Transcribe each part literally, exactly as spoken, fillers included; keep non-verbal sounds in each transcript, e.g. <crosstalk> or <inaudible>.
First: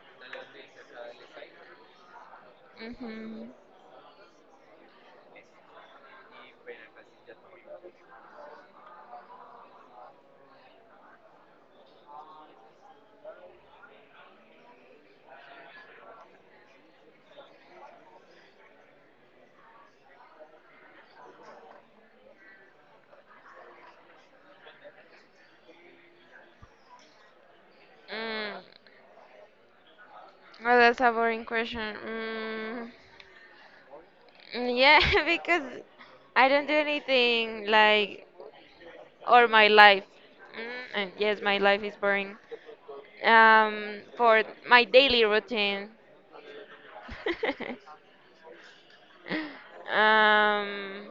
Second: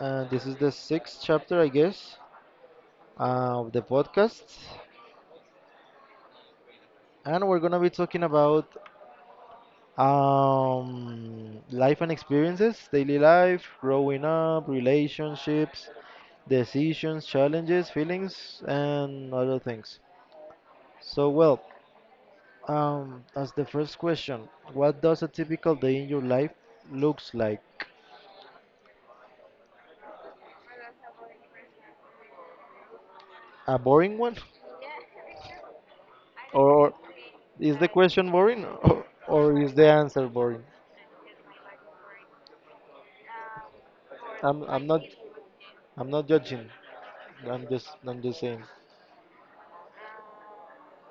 and this is the sixth chapter, I guess, Mm-hmm. uh, of the podcast. And we're gonna be talking about um, life and experiences, daily life, growing up, relationships, decisions, challenges, feelings, and other things. So, well, um, as the first question, what does a typical day in your life looks like? Mm. Well, that's a boring question. Mm. A boring one? <laughs> mm, Yeah, <laughs> because I don't do Or anything is the like question boring <laughs> or, or or my is the life. answer boring? Mm. And yes, my life is boring. Um, for I'm my I'm not. daily routine. I'm not judging. I'm just <laughs> I'm just saying. um,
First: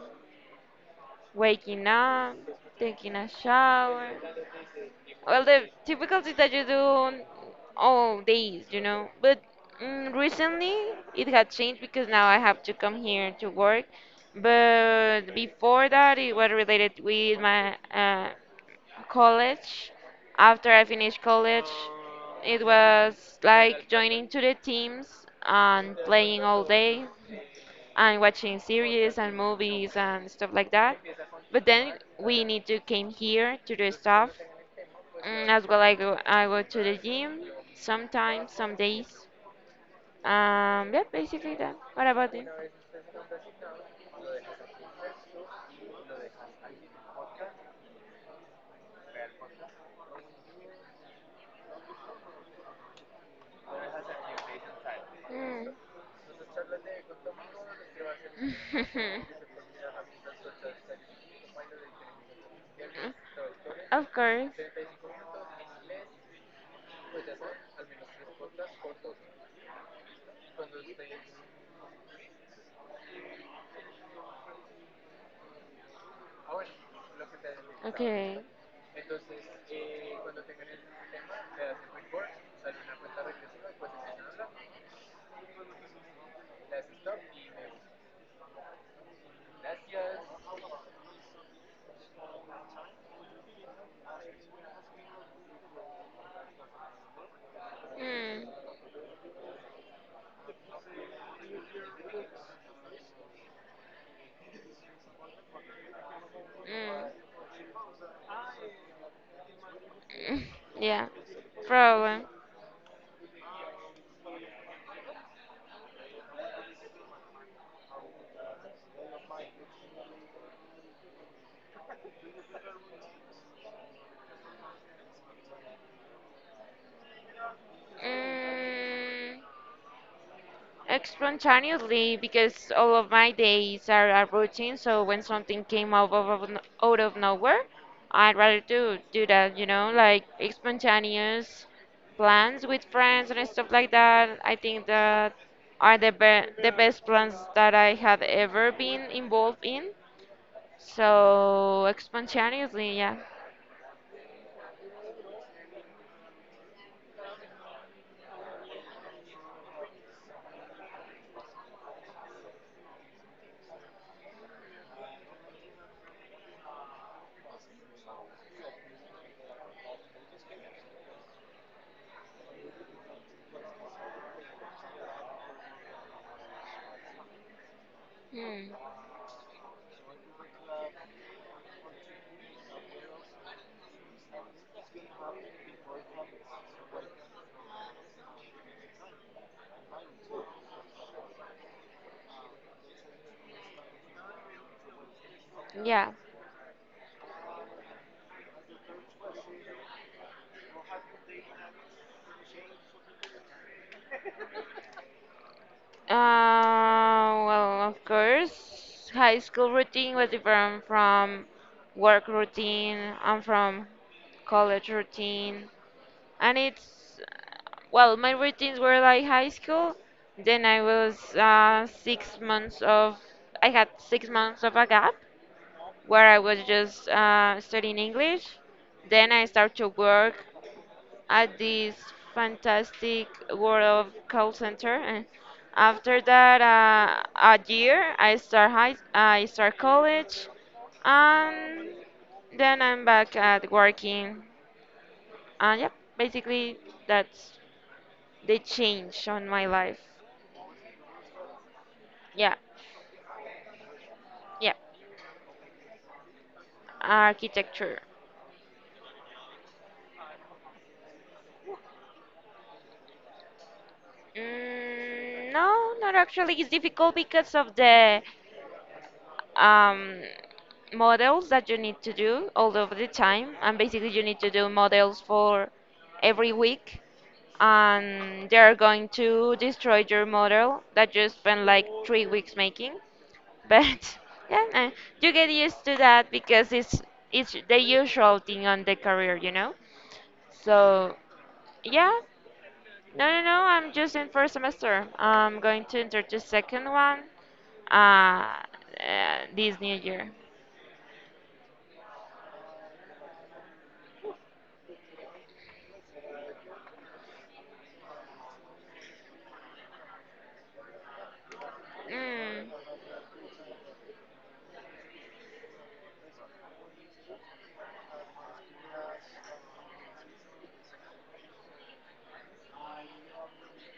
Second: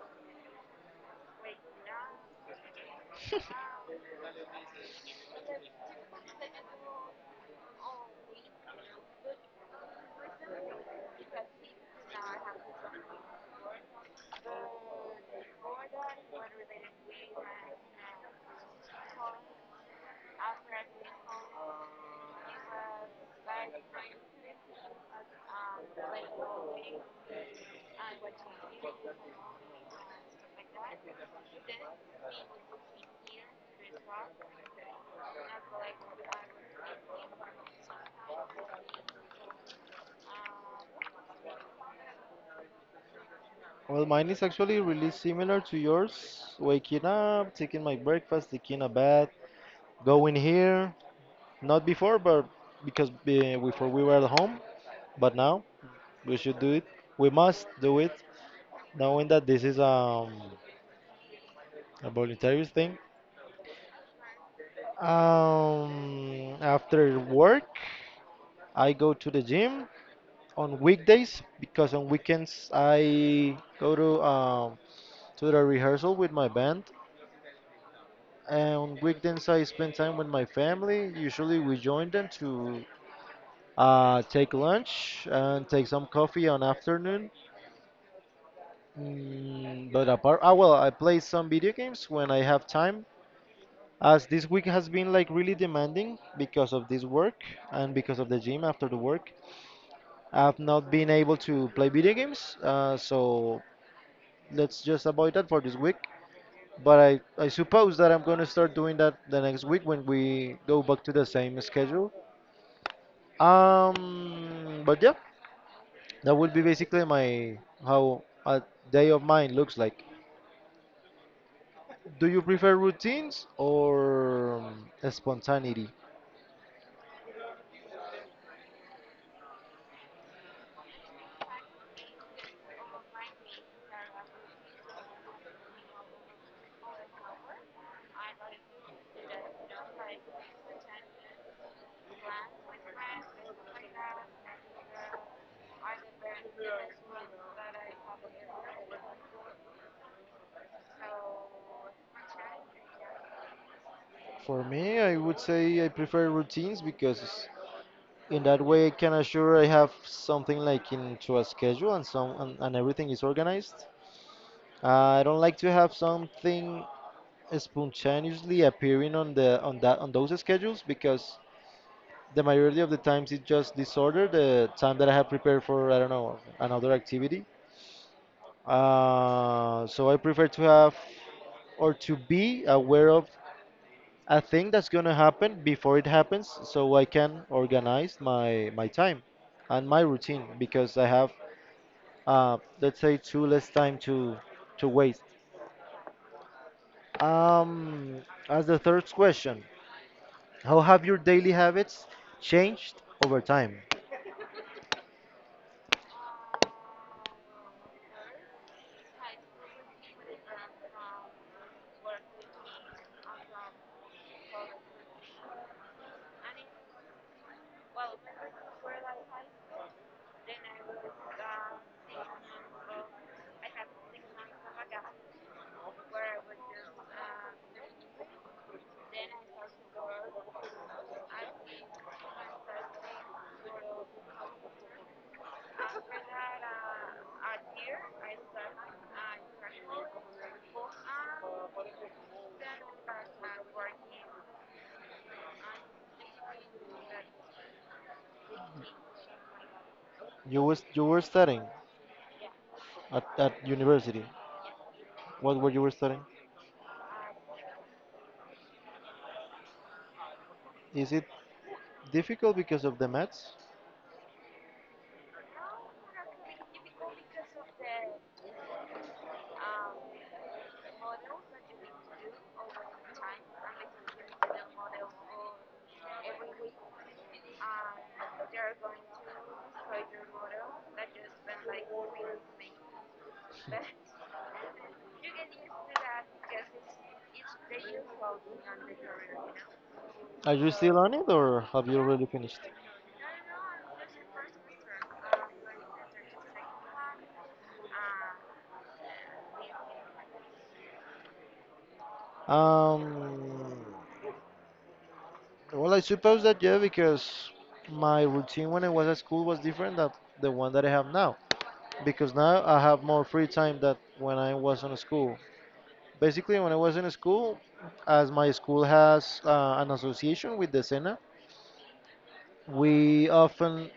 waking up, taking a shower. Well, the difficulties that you do all days, you know. But mm, recently it had changed because now I have to come here to work. But before that, it was related with my uh, college. After I finished college, it was like joining to the teams and playing all day and watching series and movies and stuff like that. But then we need to came here to do stuff. Mm, as well, I go I go to the gym sometimes, some days. Um, yeah, basically that. What about you? Well, mine is actually really similar to yours. Waking up, taking my breakfast, taking a bath, going here. Not before, but because uh, before we were at home, but now Mm. we should do it. We must do it, knowing that this is <laughs> um, a voluntary thing. Of course. Um, after work, I go to the gym on weekdays, because on weekends I go to um, to the rehearsal with my band, Okay. and on weekends I spend time with my family. Usually we join them to uh, take lunch and take some coffee on afternoon. Mm, but apart, ah well, I play some video games when I have time. As this week has been like really demanding because of this work and because of the Mm. gym after the work, I've not been able to play video games. Uh, so let's just avoid that for this week. But I, Mm. I suppose that I'm going to start doing that the next week when <laughs> we go back Yeah. to the same schedule. Problem. Um, but yeah, that would be basically my how a day of mine looks like. Do you prefer routines or um, spontaneity? Mm. Spontaneously, because all of my days are a routine, so when something came out of, of- out of nowhere, I'd rather do do that, you know, like spontaneous plans with friends and stuff like that. I think that are the be the best plans that I have ever been involved in. So spontaneously, yeah. For me, I would say I prefer routines because in that way I can assure I have something like into a schedule and some and, and everything is organized. Uh, I don't like to have something spontaneously appearing on the on that on those schedules because the majority of the times it's just disorder the time that I have prepared for I don't know another activity. Hmm. Uh, so I prefer to have or to be aware of a thing that's gonna happen before it happens, so I can organize my my time and my routine because I have uh, let's say too less time to to waste. Yeah. Um, as the third question, how have your daily habits changed over time? Uh, well, of course, high school routine was different from work routine and from college routine. And it's, well, my routines were like high school. Then I was uh, six months of, I had six months of a gap where I was just uh, studying English. Then I start to work at this fantastic world of call center. And after that, uh, a year, I start high, I start college, and then I'm back at working. And yeah, basically that's the change on my life. You was you were studying Yeah, at, at university. yeah, What were you were studying? architecture. Is it difficult because of the maths? Mm, no, not actually. It's difficult because of the um, models that you need to do all of the time, and basically you need to do models for every week, and they're going to destroy your model that you spent like three weeks making. But <laughs> yeah, uh, you get used to that because it's it's the usual thing on the career you know Are you still on So, it or have you yeah. already finished? No, no, no, I'm just in first semester. I'm going to enter the second one uh, uh this new year. Um, well, I suppose that yeah, because my routine when I was at school was different than the one that I have now. Because now Mm. I have more free time than when I was in school. Basically, when I was in school, as my school has uh, an association with the Sena. We often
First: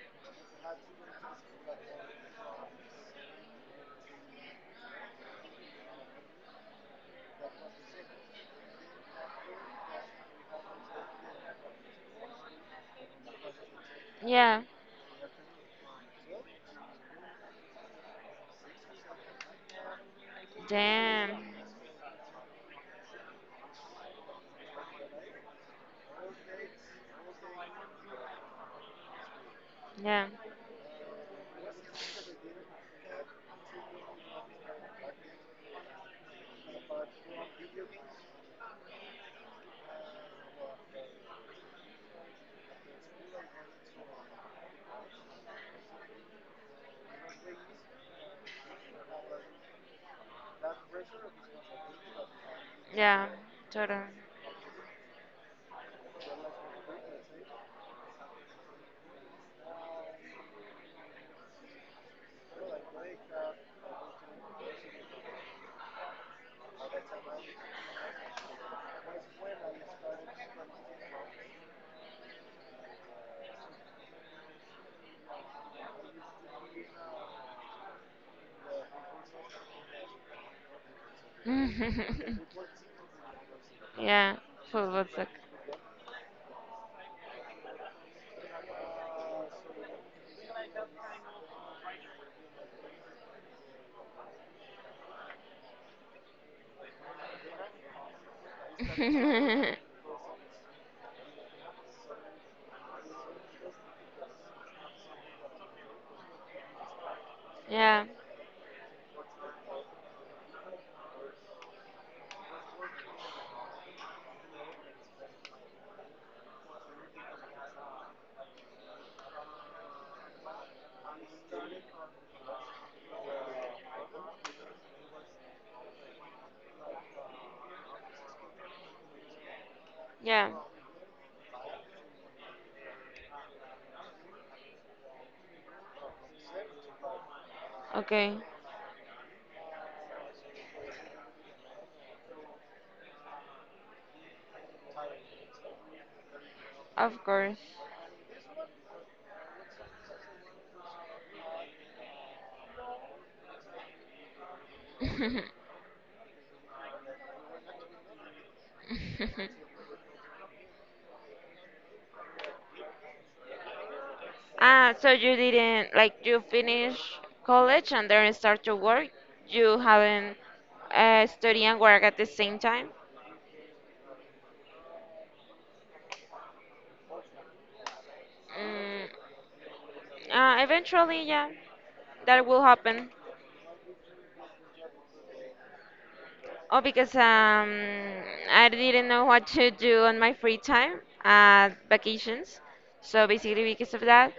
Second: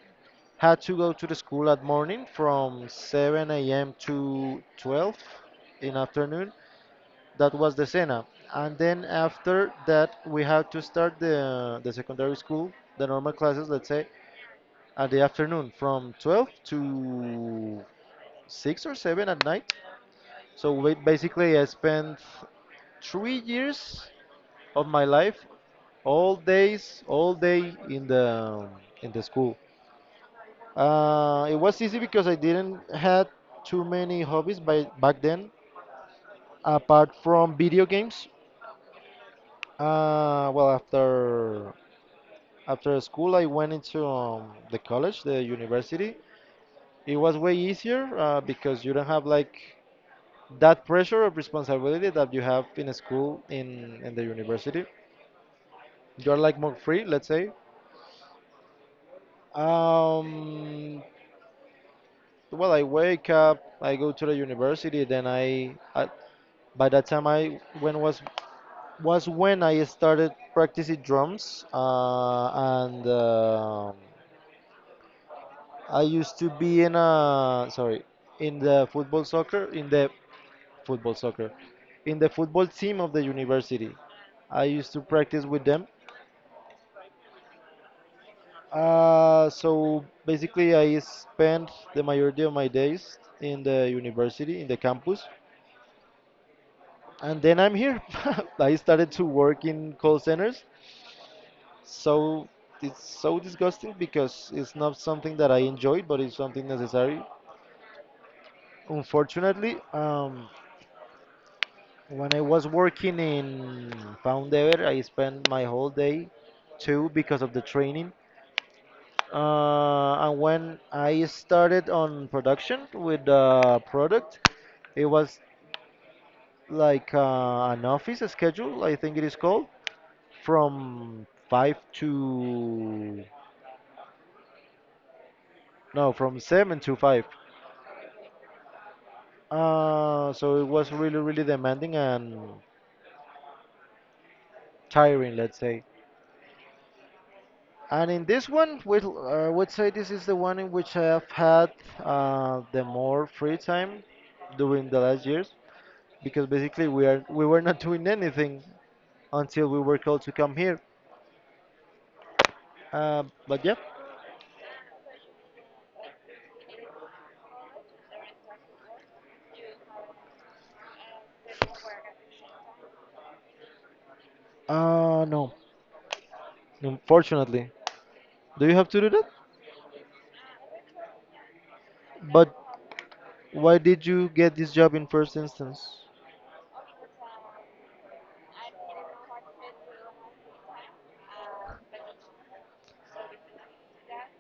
had to go to the school at morning from seven a m to twelve in afternoon. That was the cena. And then after that, we had to start the, the secondary school, the normal classes, let's say, Yeah. at the afternoon from twelve to six or seven at night. So we, Damn. basically, I spent three years of my life, all days, all day in the in the school. Yeah. Uh, it was easy because I didn't had too many hobbies by back then, apart from video games. Uh, well, after after school, I went into um, the college, the university. It was way easier uh, because you don't have like that pressure of responsibility that you have in a Yeah. school in Totally. in the university. You're like more free, let's say. Um, well, I wake up, I go to the university, then I, I by that time I when was was when I started practicing drums, uh, and um I used to be in a sorry in the football soccer in the football soccer in the football <laughs> team of the university. Yeah. I used to Football suck. practice with them. Uh, so basically, I spent the majority of my days in the university in the campus, and then I'm here. <laughs> I started to work in call centers, so it's so disgusting because it's not something that I enjoy, but it's something necessary. <laughs> Yeah. Unfortunately, um, when I was working in Poundever, I spent my whole day too because of the training. Uh, and when I started on production with the product, it was like uh, an office schedule, I think it is called, Yeah. from five to no, from seven to five. Okay. Uh, so it was really, really demanding and tiring, let's say. Of course. And in this one, we uh, would say this is the one in which I have had uh, the more free time during the last years, <laughs> because basically we are we were not doing anything until we were called to come here. Uh, but yeah, Ah, so you didn't like you finish college and then start to work. You haven't uh, study and work at the same time. uh, no, unfortunately. Do you have to Mm, do that? uh, eventually, yeah, that But will happen. why did you get this job in first instance? Oh, because um, I didn't know what to do on my free time at vacations. So basically, because of that,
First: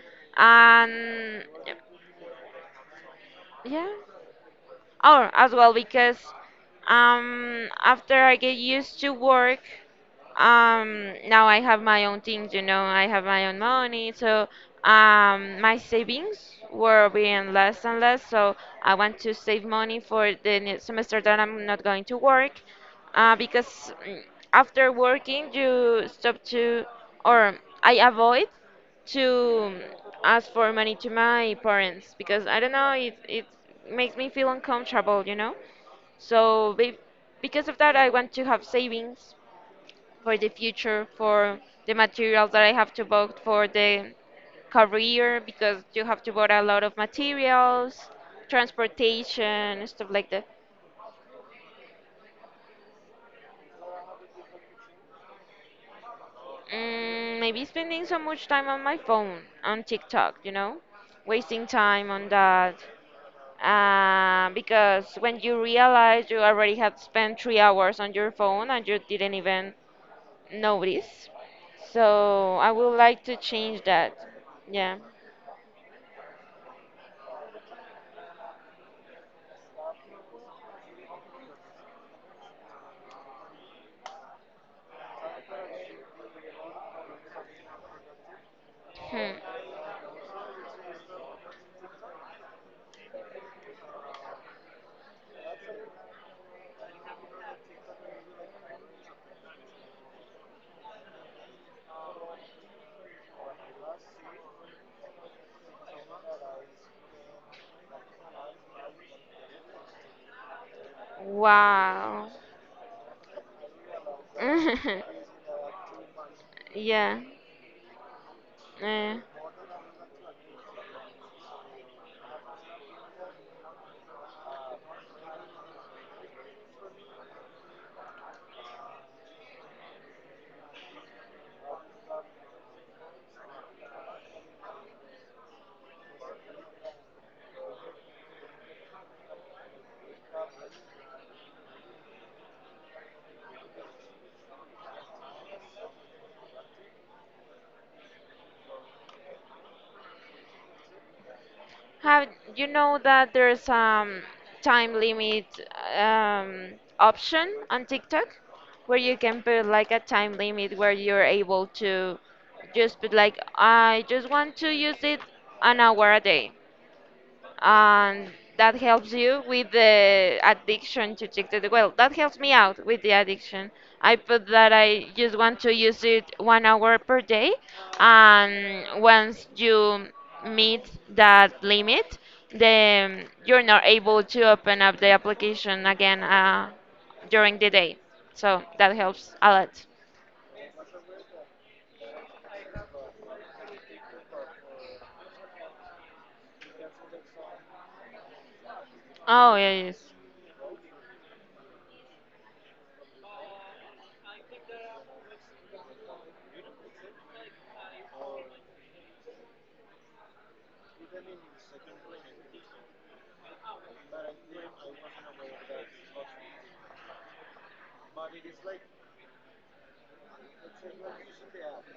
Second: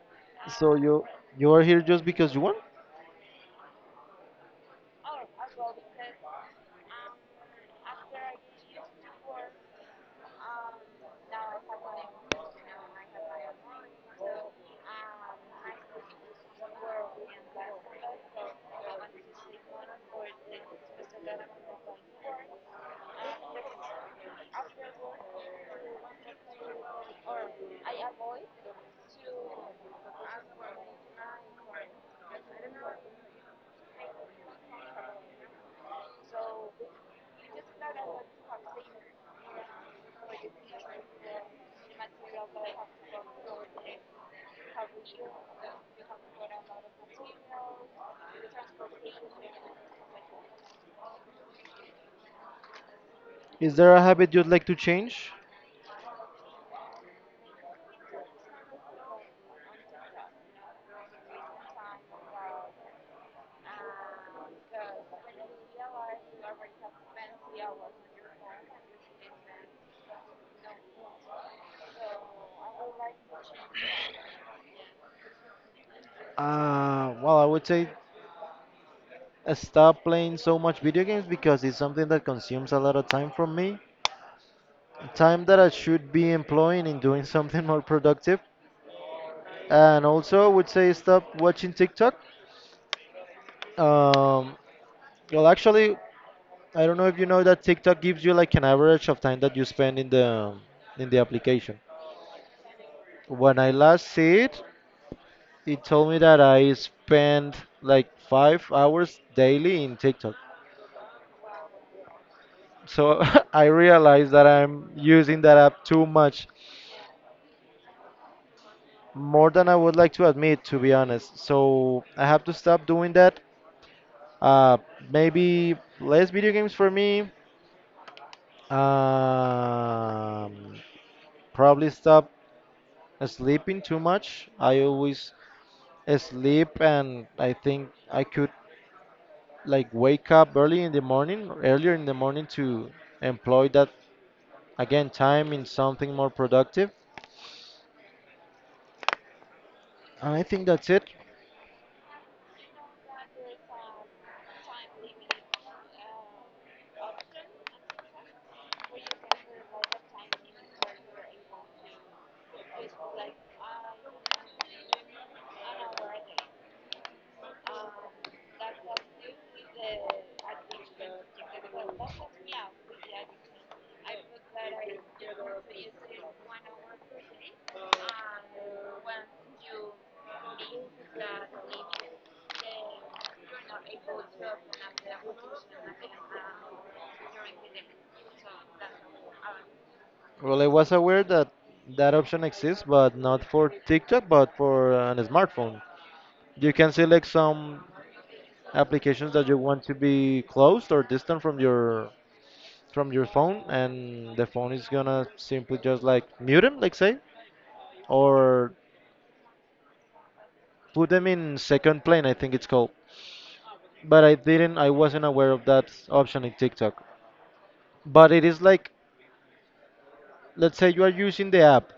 So you and you are here just because you want? yeah. Or as well because um, after I get used to work, um, now I have my own things. You know, I have my own money, so um, my savings were being less and less. So I want to save money for the ne- semester that I'm not going to work, uh, because mm, after working you stop to, or I avoid to ask for money to my parents because I don't know it it makes me feel uncomfortable, you know. So be, because of that, I want to have savings for the future, for the materials that I have to buy for the career, because you have to buy a lot of materials, transportation, stuff like that. Is there a habit you'd like to change? Mm, maybe spending so much time on my phone, on TikTok, you know, wasting time on that. Uh, because when you realize, you already had spent three hours on your phone and you didn't even notice. So I would like to change that. Yeah. Uh, well, I would say uh, stop playing so much video games because it's something that consumes a lot of time from me. Time that I should be employing in doing <laughs> something more productive. Hmm. And also, I would say stop watching TikTok. Um, well, actually, I don't know if you know that TikTok gives you like an average of time that you spend in the in the application. When I last see it, it told me that I spend like five hours daily in TikTok. Wow. So <laughs> I realize that I'm <laughs> using that app too much, Yeah. Eh. more than I would like to admit, to be honest. So I have to stop doing that. Uh, Maybe less video games for me. Um, Probably stop sleeping too much. I always sleep, and I think I could like wake up early in the morning, or earlier in the morning to employ that again time in something more productive. And I think that's it. Have you know that there's um time limit um option on TikTok where you can put like a time limit where you're able to just put like I just want to use it an hour a day, and that helps you with the addiction to TikTok? Well, that helps me out with the addiction. I put that I just want to use it one hour per day, and once you meet that limit, then you're not able to open up the application again uh, during the day. So that helps a lot. Well, I was aware that that option exists, but not for TikTok, but for an smartphone. You can select some applications that Oh, you yeah, want to yes. be closed or distant from your from your phone, and the phone is gonna simply just like mute them, like say, or put them in second plane. I think it's called. But I didn't, I wasn't aware of that option in TikTok. But it is like, let's say you are using the app,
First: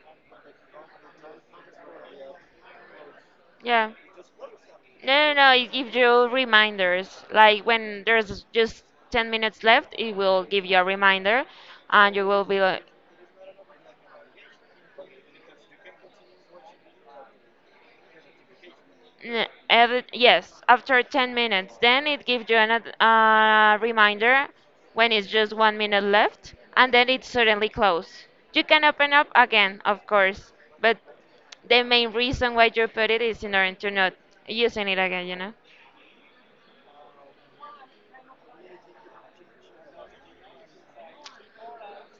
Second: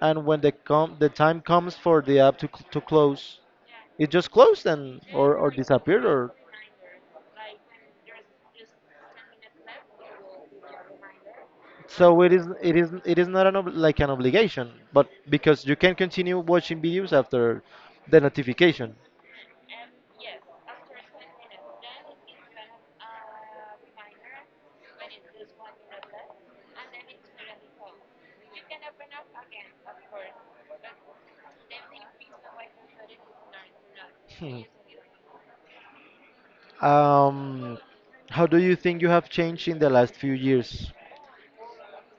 and when the com the time comes for the app to cl to close, Yeah. it just closed and or No, no, or no, it gives disappeared you or reminders. Like when there's just ten minutes left, it will give you a reminder, and so you it will is be it like, is it is not an ob- like an obligation, but because you can continue watching videos after the notification. "N- every, yes, after ten minutes." Then it gives you another uh, reminder when it's just one minute left, and then it suddenly closes. You can open up again, of course, but the main reason why you put it is in order to not <laughs> using it again, you know? Um, how do you think you have changed in the last few years?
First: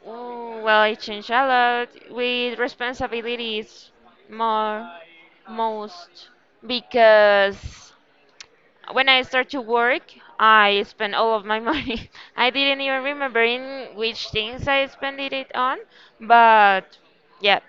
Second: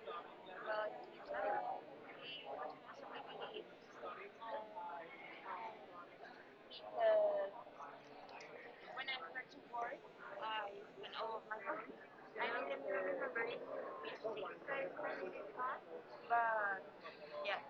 Oh, well, I changed a lot with responsibilities, more, most, because when I start to work, I spend all of my <laughs> money. I didn't even remember in which things I spent it on, but yeah.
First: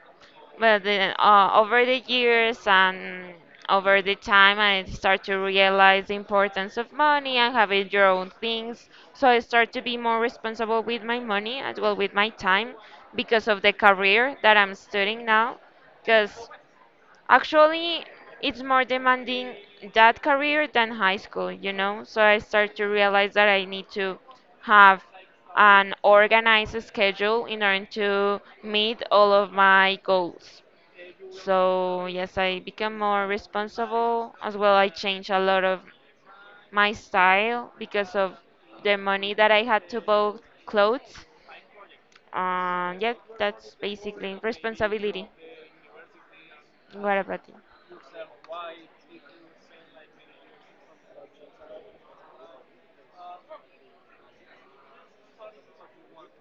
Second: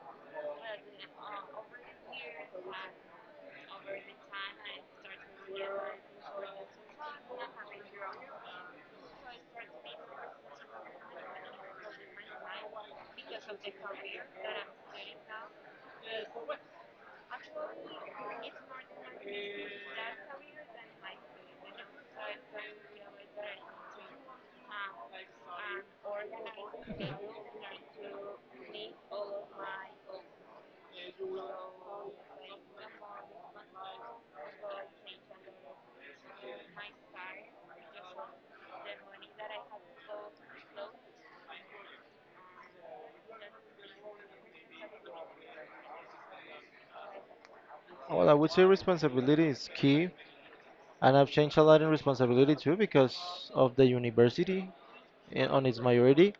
But then, uh, over the years and over the time, I start to realize the importance of money and having your own things. So I start to be more responsible with my money, as well with my time, because of the career that I'm studying now. Because Actually, it's more demanding that career than high school, you know? So I start to realize that I need to have an organized schedule in order to meet all of my goals. So, yes, I become more responsible as well. I change a lot of my style because of the money that I had to buy clothes. Um, yeah, that's basically responsibility. What about you? Well, I would say responsibility is key, and I've changed a lot in responsibility too because of the university I- on its majority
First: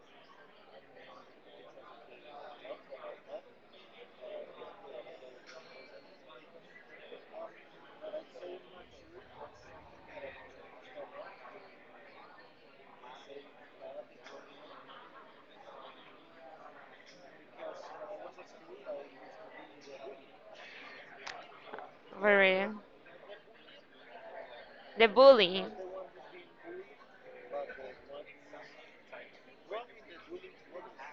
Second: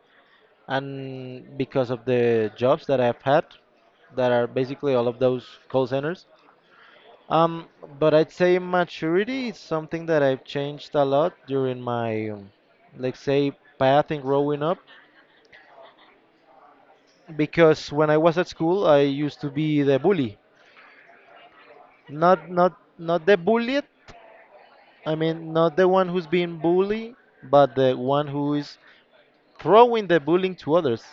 and because of the jobs that I've had that are basically all of those call centers. Um, but I'd say maturity is something that I've changed a lot during my, um, let's say, path in growing up because when I was at school, I used to be the bully. For. Not not not the bullied. The I mean, bully. not the one who's being bullied, but the one who is throwing the bullying to others.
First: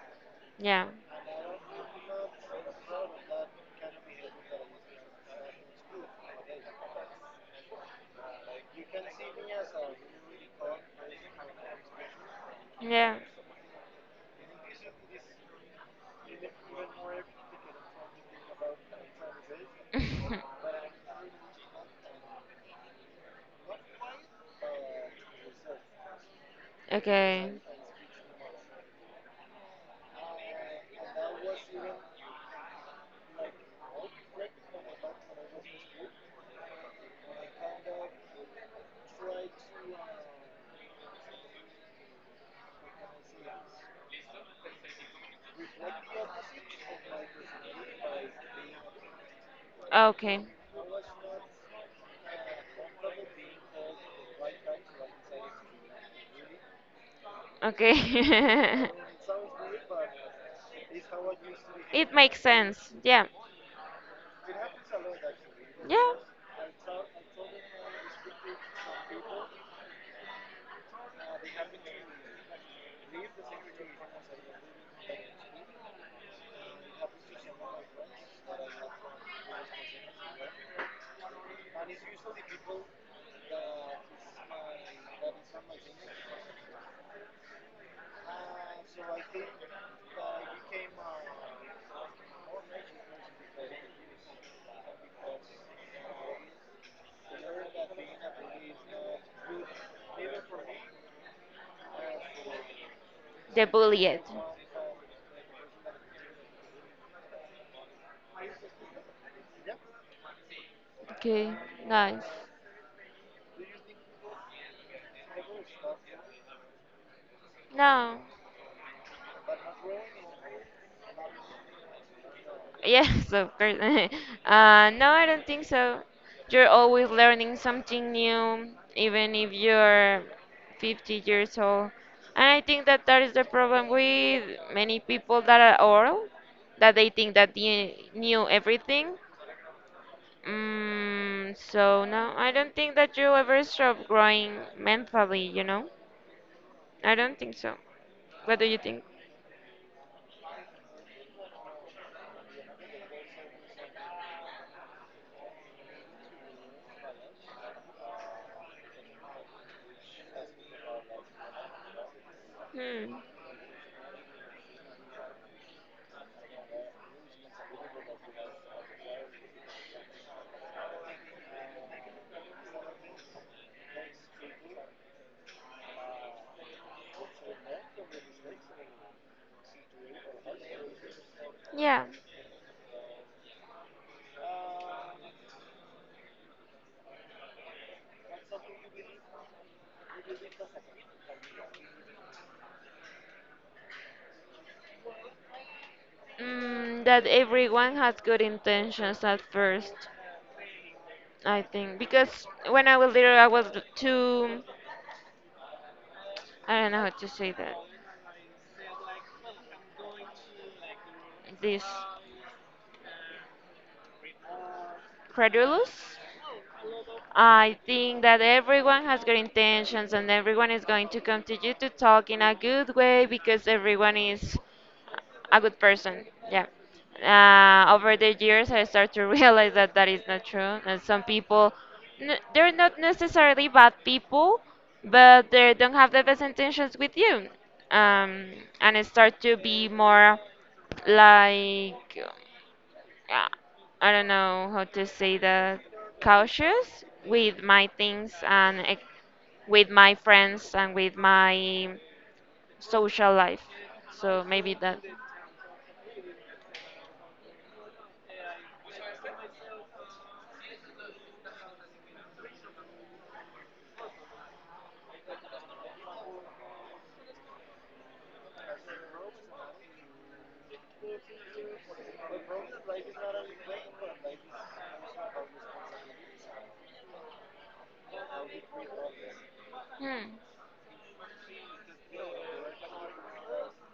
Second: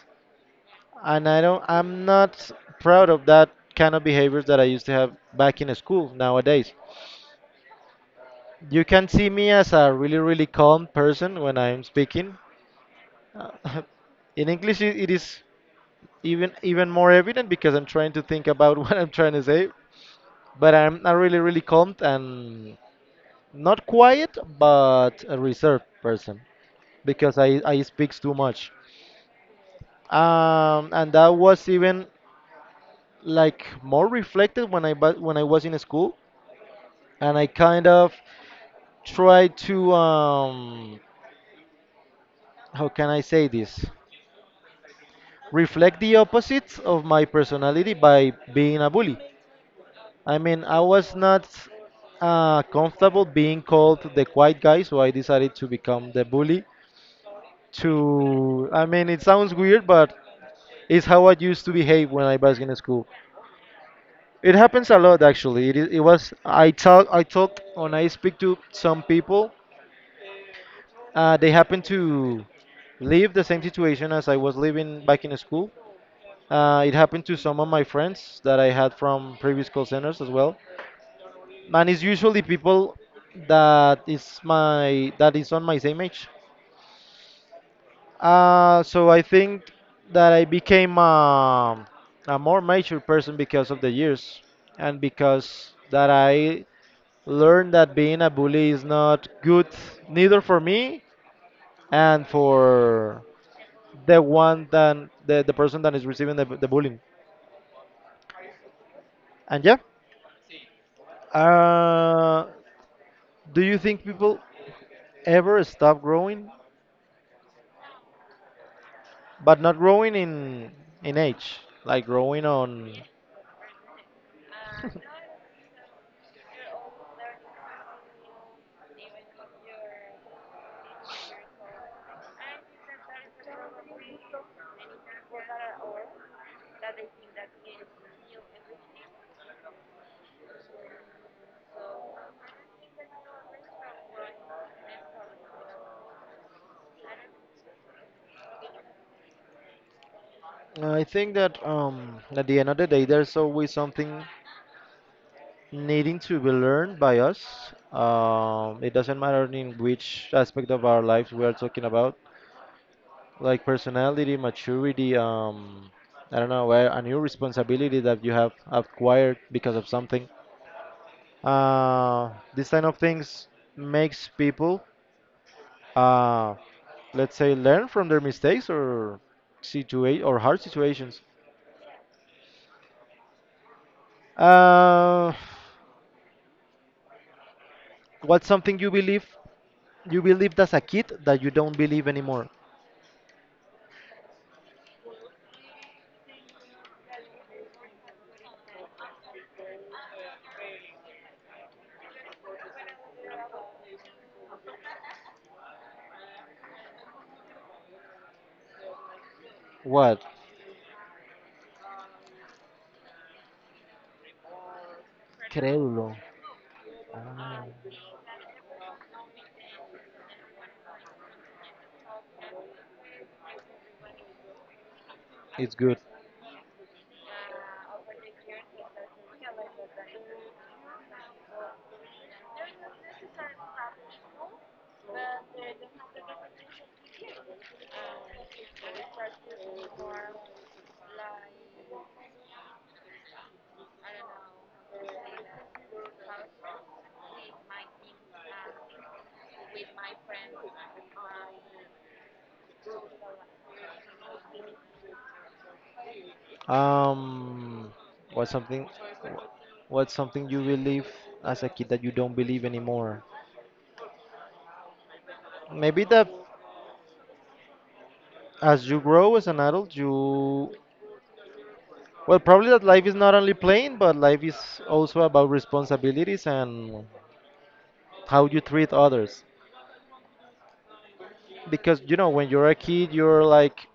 Yeah. And I don't. I'm not proud of that kind of behaviors that I used to have back in school. Nowadays, you can see me as a really really calm person when I'm speaking. Yeah. Uh, <laughs> in English, it it is even even more evident because I'm trying to think about <laughs> what I'm trying to say. <laughs> But I'm a really really calm and not quiet, but a reserved person. Because I, Okay. I speak too much. Um, and that was even like more reflected when I bu- when I was in school, and I kind of tried to um, how can I say this? Reflect the opposites of my personality by being a bully. I Okay. mean, I was not uh, comfortable being called the quiet guy, so I decided to become the bully. To I Okay. <laughs> mean, it sounds weird, but it's how I used to behave It when I makes was in sense. school. Yeah. It happens a lot actually. It, I- it Yeah. was I talk I talk when I speak to some people. Uh, they happen to live the same situation as I was living back in school. Uh, it happened to some of my friends that I had from previous call centers as well. And it's usually people that is my that is on my same age. Uh, so I think that I became um a more mature person because of the years and because that I learn that being a bully is not good, neither for me and for The bullied. the one that the, the person that is receiving the, the bullying. And yeah, Okay. Nice. uh, do you think people ever stop growing, No. but not growing in in age, like growing on. Yes, of course. <laughs> uh, no, I don't think so. You're always learning something new, even if you're fifty years old. And I think that that is the problem with many people that are old, that they think that they knew everything. Mm, so no, I don't think that you ever stop growing mentally, you know? I don't think so. What do you think? I think that um at the end of the day there's always something needing to be learned by us. Um it doesn't matter in which aspect of our lives we are talking about, Hmm. like personality, maturity, um, I don't know, a a new responsibility that you have acquired because of something. Uh, this kind of things makes people, uh, let's say, learn from their mistakes or situa- or hard situations. Yeah. Uh, what's something you believe you believed as a kid that you don't believe anymore? Mm, that everyone has good intentions at first. I think because when I was little, I was too, I don't know how to say that, What? this, credulous. Crédulo. Ah. I think that everyone has good intentions and everyone is going to continue to talk in a good way because everyone is a It's good good. person. Yeah. Uh, over the years, I start to <laughs> realize that that is not true. And some people, n- they're not necessarily bad people, but they don't have the best intentions with you. Um, and I start to be more like, uh, I don't know how to say that, cautious with my things and ex- with my friends and with my social life. So maybe that. Um, what's something, wh- what's something you believe as a kid that you don't believe anymore? Maybe that as you grow as an adult, you, well, probably that life is not only playing, but life is also about responsibilities and how you treat others. Hmm. Because, you know, when you're a kid, you're like,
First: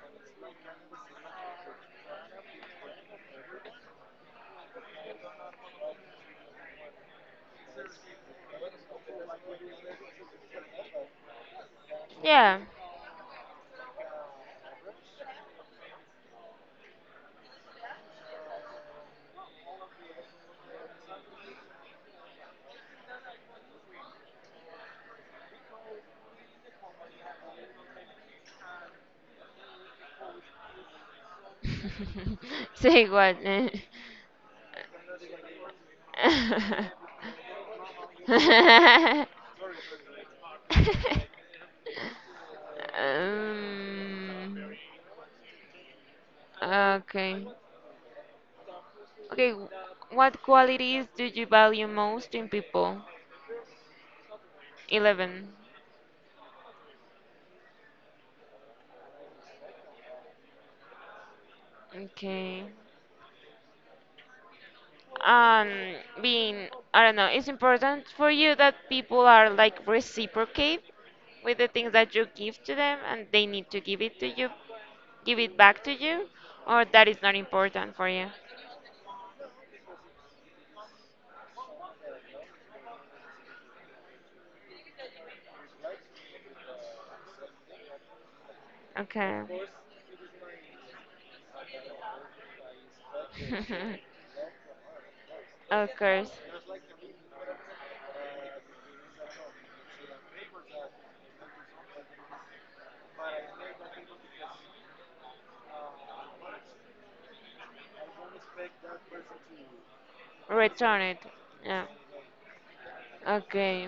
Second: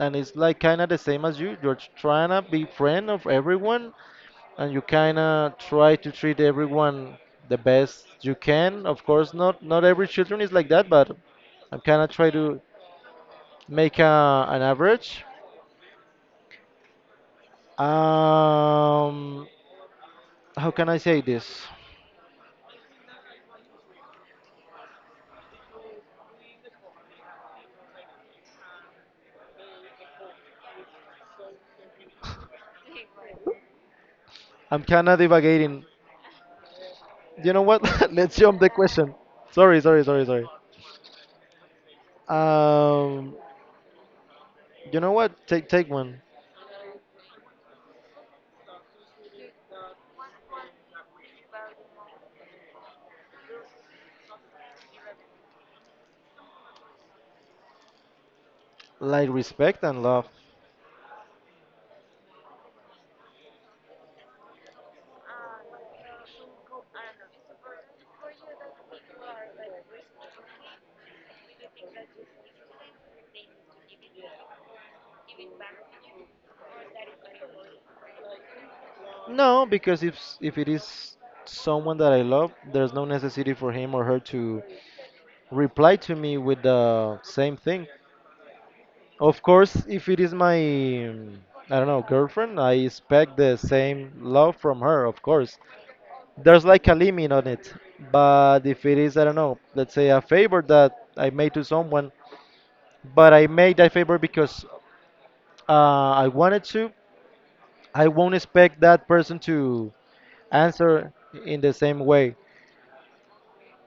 and it's like kind of the same as you, you're trying to be friend of everyone, and you kind of try to treat everyone the best you can. Of course, not not every children is like that, but I'm kind of try to Yeah. make a, an average. Um, how can I say this? <laughs> Say what? Eh? I'm kind of divagating. You know what? <laughs> Let's jump the question. <laughs> Sorry, sorry, sorry, sorry. Um, um, you know what? Take take one. okay. Okay. w- What qualities do you value most in people? Eleven. Like respect and love. Okay. um being, I don't know, it's important for you that people are like reciprocate with the things that you give to them, and they need to give it to you, give it back to you, or that is not important for you? No, because if s- if it is someone that I love, there's no necessity for him or her to reply to me with the same thing. Of Okay. course, if it is my, mm, I don't know, girlfriend, I expect the <laughs> same love from her, of course. Of course. There's like a limit on it. But if it is, I don't know, let's say, a favor that I made to someone, but I made that favor because uh, I wanted to, I won't expect that person to Return answer it. in the Yeah. same way. Okay.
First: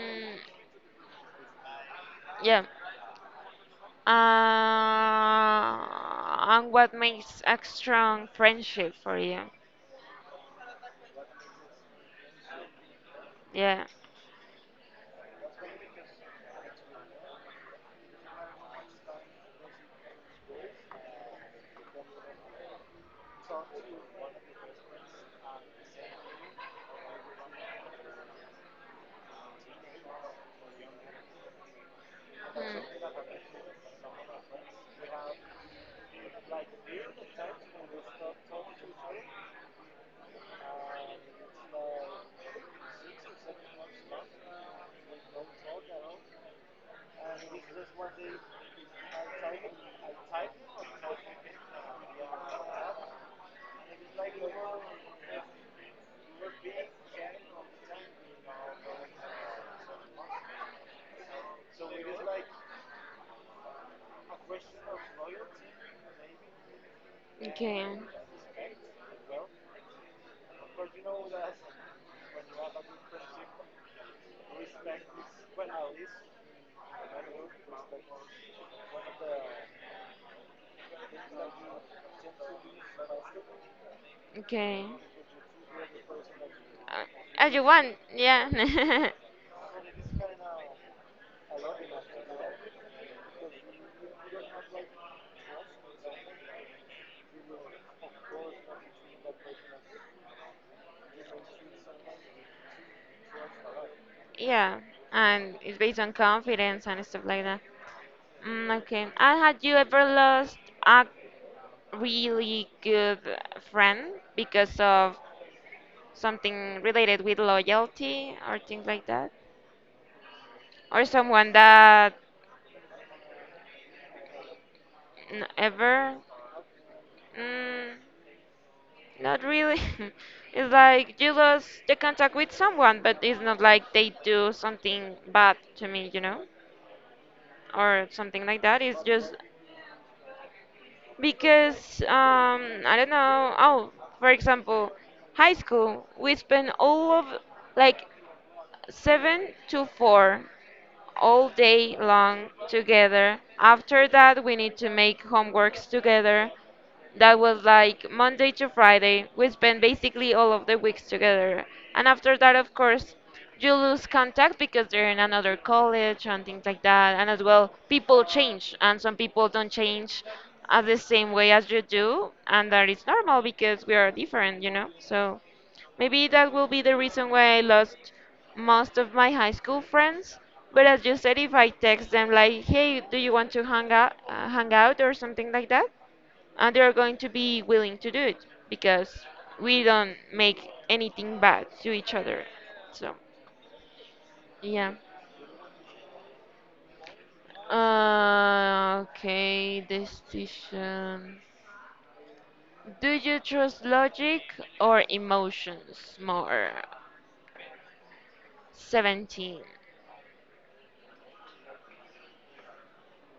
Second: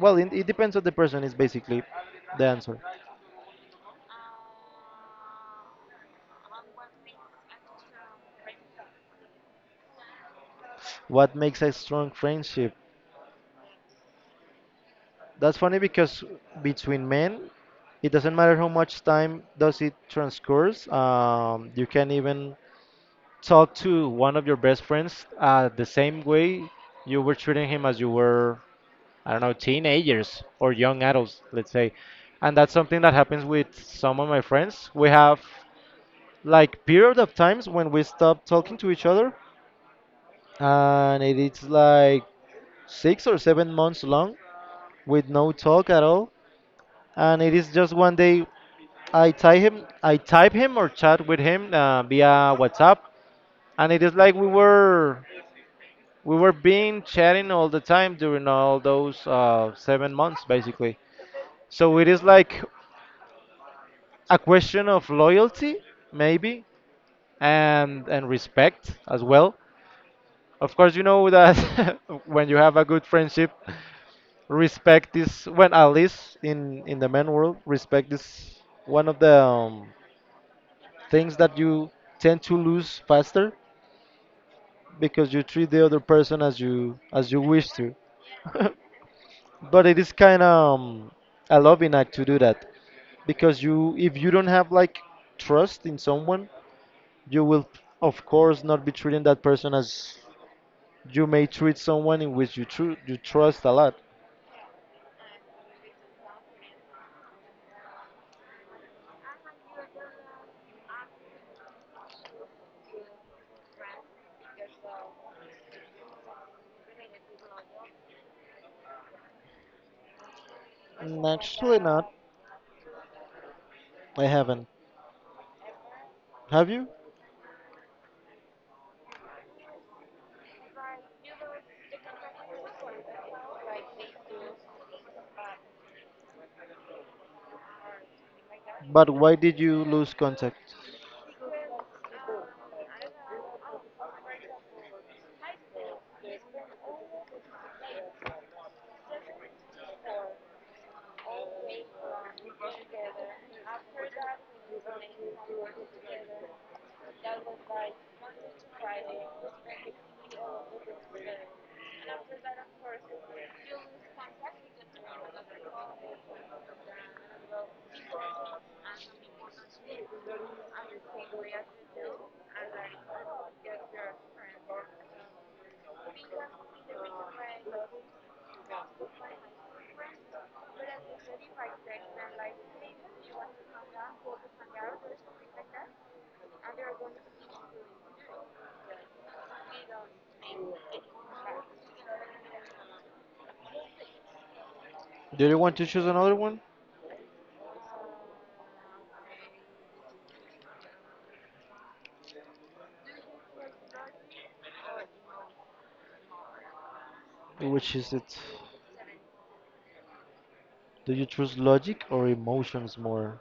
Well, it, it depends on the person, is basically the yeah. answer. Uh, and what makes a strong friendship for you? What makes a strong friendship? Yeah. That's funny because between men, it doesn't matter how much time does it transcourse. Um, you can even talk to one of your best friends uh, the same way you were treating him as you were, I don't know, teenagers or young adults, let's say. And that's something Mm, that happens with some of my friends. We have like period of times when we stop talking to each other, and it is like six or seven months long with no talk at all. And it is just one day I type him, I type him or chat with him uh, via WhatsApp, and it is like we were we were being chatting all the time during all those uh, seven months, basically. So it is like a question of loyalty, maybe, okay. and and respect as well. Of course, you know that <laughs> when you have a good friendship, respect is, when at least in in the men world, respect is one of the um, things that you tend to lose faster Okay. because you treat the other person as you Uh, as you As you wish to. want, yeah. <laughs> <laughs> But it is kind of um, a loving act to do that because you if you don't have like trust in someone, you will of course not be treating that person as you may treat someone in which you tru- you trust a lot. Yeah, and it's based on confidence and stuff like that. Mm, okay. And had you ever lost a really good friend because of something related with loyalty or things like that? Or Mm. someone Actually, not. that I haven't. n- ever? Have you? Mm, not really. <laughs> It's like you lost the contact with someone, but it's not like they do something bad to me, you know? Or something like that. It's But why just did you lose contact? because um, I don't know. Oh, for example, high school, we spend all of like seven to four all day long together. After that, we need to make homeworks together. That was like Monday to Friday. We spent basically all of the weeks together. And after that, of course, you lose contact because they're in another college and things like that. And as well, people change, and some people don't change at the same way as you do. And that is normal because we are different, you know? So. Maybe that will be the reason why I lost most of my high school friends. But as you said, if I text them like, "Hey, do you want to hang out, uh, hang out or something like that?" And they're going to be willing to do it because we don't make anything bad to each other. So, yeah. Do you want to choose another one? Uh, okay, decision. Do you trust logic or emotions more? Which is it? seventeen. Do you choose logic or emotions more?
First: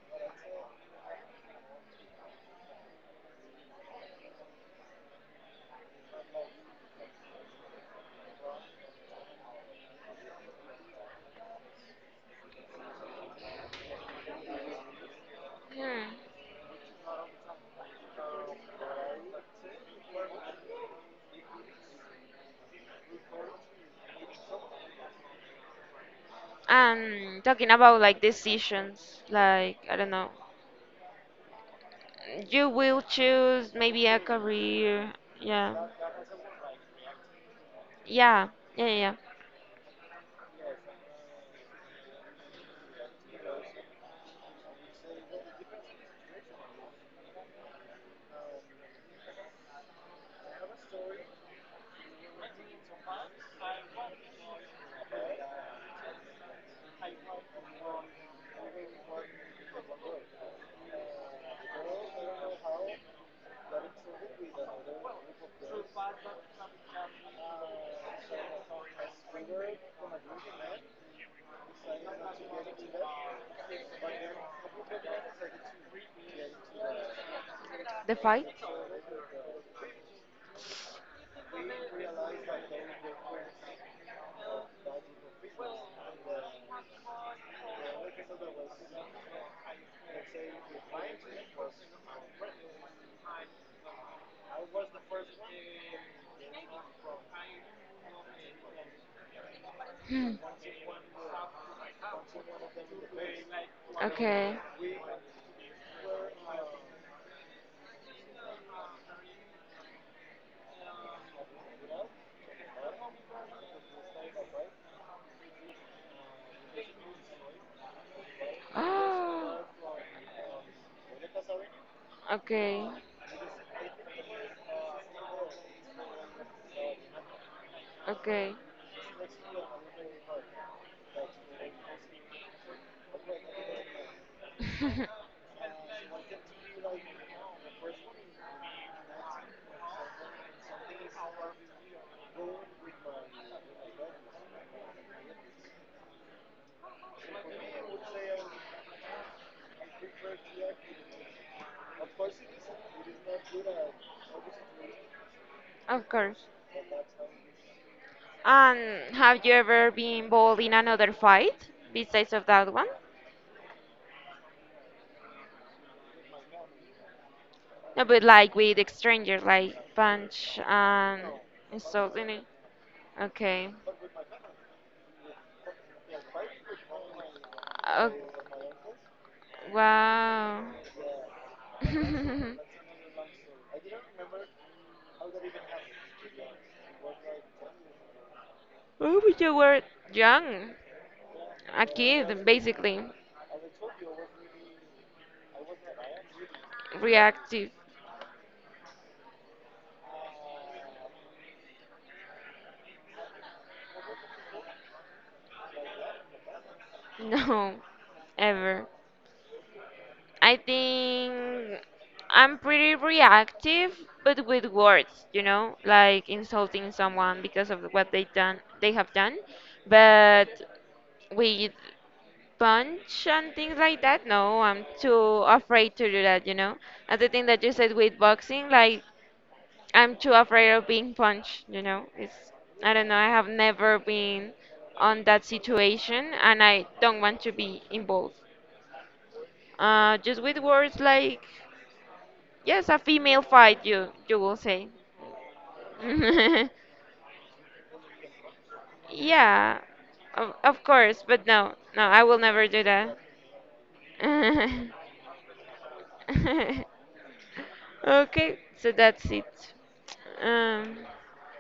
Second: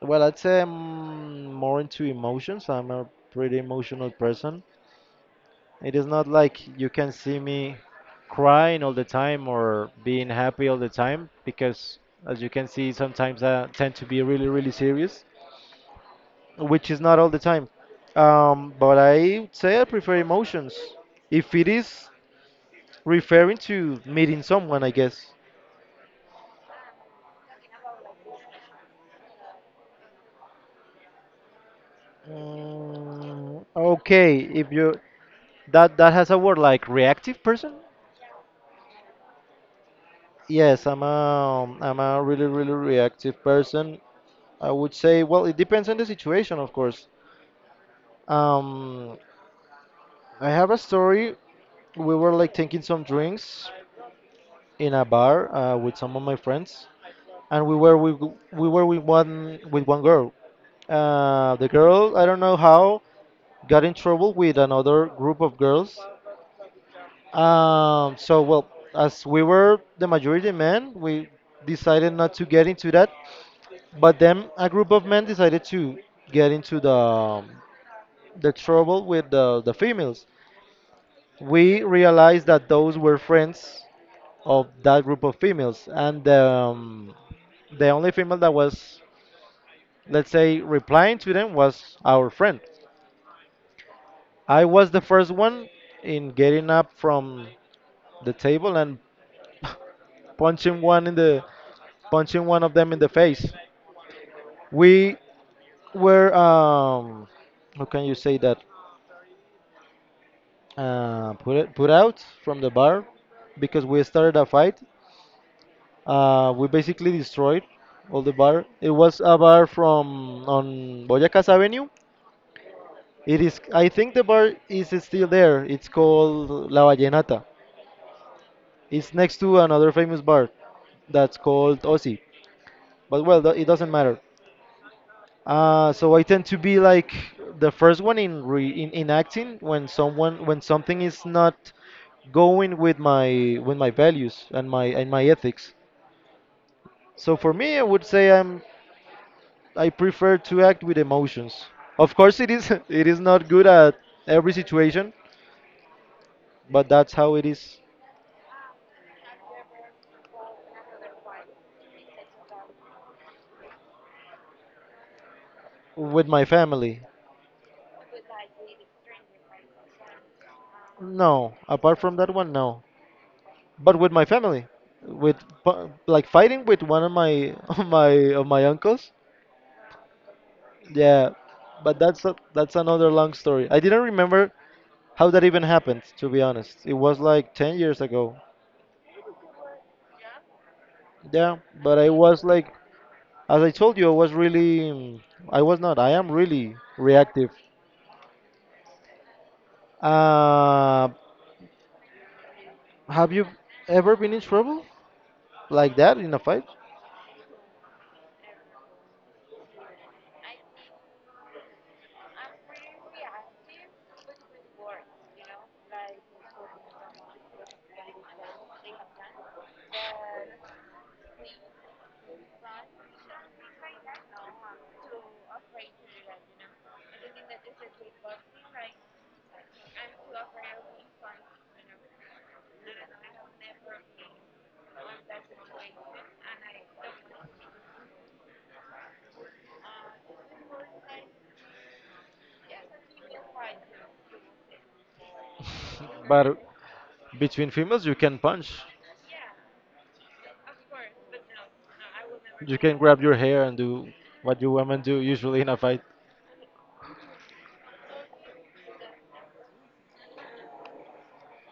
Well, I'd say I'm more into emotions. I'm a pretty emotional person. It is not like you can see me crying all the time or being happy all the time because, as you can see, sometimes I tend to be really, really serious, Hmm. which is not all the time. Um, but I would say I prefer emotions. If it is referring to meeting someone, I guess. And talking about like decisions, like I don't know, you will Mm, choose maybe a okay, if you career. Yeah, that that has a word like reactive person. yeah, yeah, yeah, yeah. Yes, I'm a I'm a really, really reactive person. I would say, well, it depends on the situation, of course. Um, I have a story. We were like taking some drinks in a bar uh, with some of my friends, and we were with, we were with one with one girl. Uh, the girl, I don't know how, got in trouble with another group of girls. Um, so well, as we were the majority men, we decided not to get into that. But then a group of men decided to get into the um, The fight. the trouble with the, the females. We realized that those were friends of that group of females, and um, the only female that was, let's say, replying to them was our friend. I was the first one in getting up from the table and Hmm. punching one in the punching one of them in the face. Okay. We were, um, how can you say that? Uh, put it, put out from the bar because we started a fight. Uh, we basically destroyed all the bar. It was a <gasps> bar from on Boyacás Avenue. Okay. It is, I think, the bar is still there. It's called La Vallenata. Okay. It's next to another famous bar that's called Osi. But well, tho- it doesn't matter. <laughs> Uh, so I tend to be like the first one in re in, in acting when someone when something is not going with my with my values and my and my ethics. So for me, I would say I'm I prefer to act with emotions. Of course, it is <laughs> it is not good at every situation, Of course. but that's how it is And have you ever been involved in another fight besides of that one? with my family. No, but like with strangers, like punch and No, apart from insulting that it. one, no. Okay. But with my family, with pu- like fighting with one of my <laughs> of my Oh, of my uncles. wow. Yeah, <laughs> but that's a, Oh, that's another long story. I didn't remember how that even happened, to be honest. It was like ten years ago. but you were young, Yeah, a but I was kid, like, basically. as I told you, I was really, mm, I was not, I am really reactive. Reactive. <laughs> Uh, have you ever been in trouble like that in a fight? No, ever. I think I'm pretty reactive, but with words, you know, like insulting someone because of what they done, they have done. But with punch and things like that, no, I'm too afraid to do that, you know. And the thing that you said with boxing, like I'm too afraid of being punched, you know. It's, I don't know, I have never been on that situation and I don't want to be involved. Uh just with words, like yes, a female fight you you will say. But <laughs> between females, you can punch. Yeah. Of, of course, but no. No, I will never You do can that. grab your hair and do what you women do usually in a fight. <laughs> Okay, so that's it. Um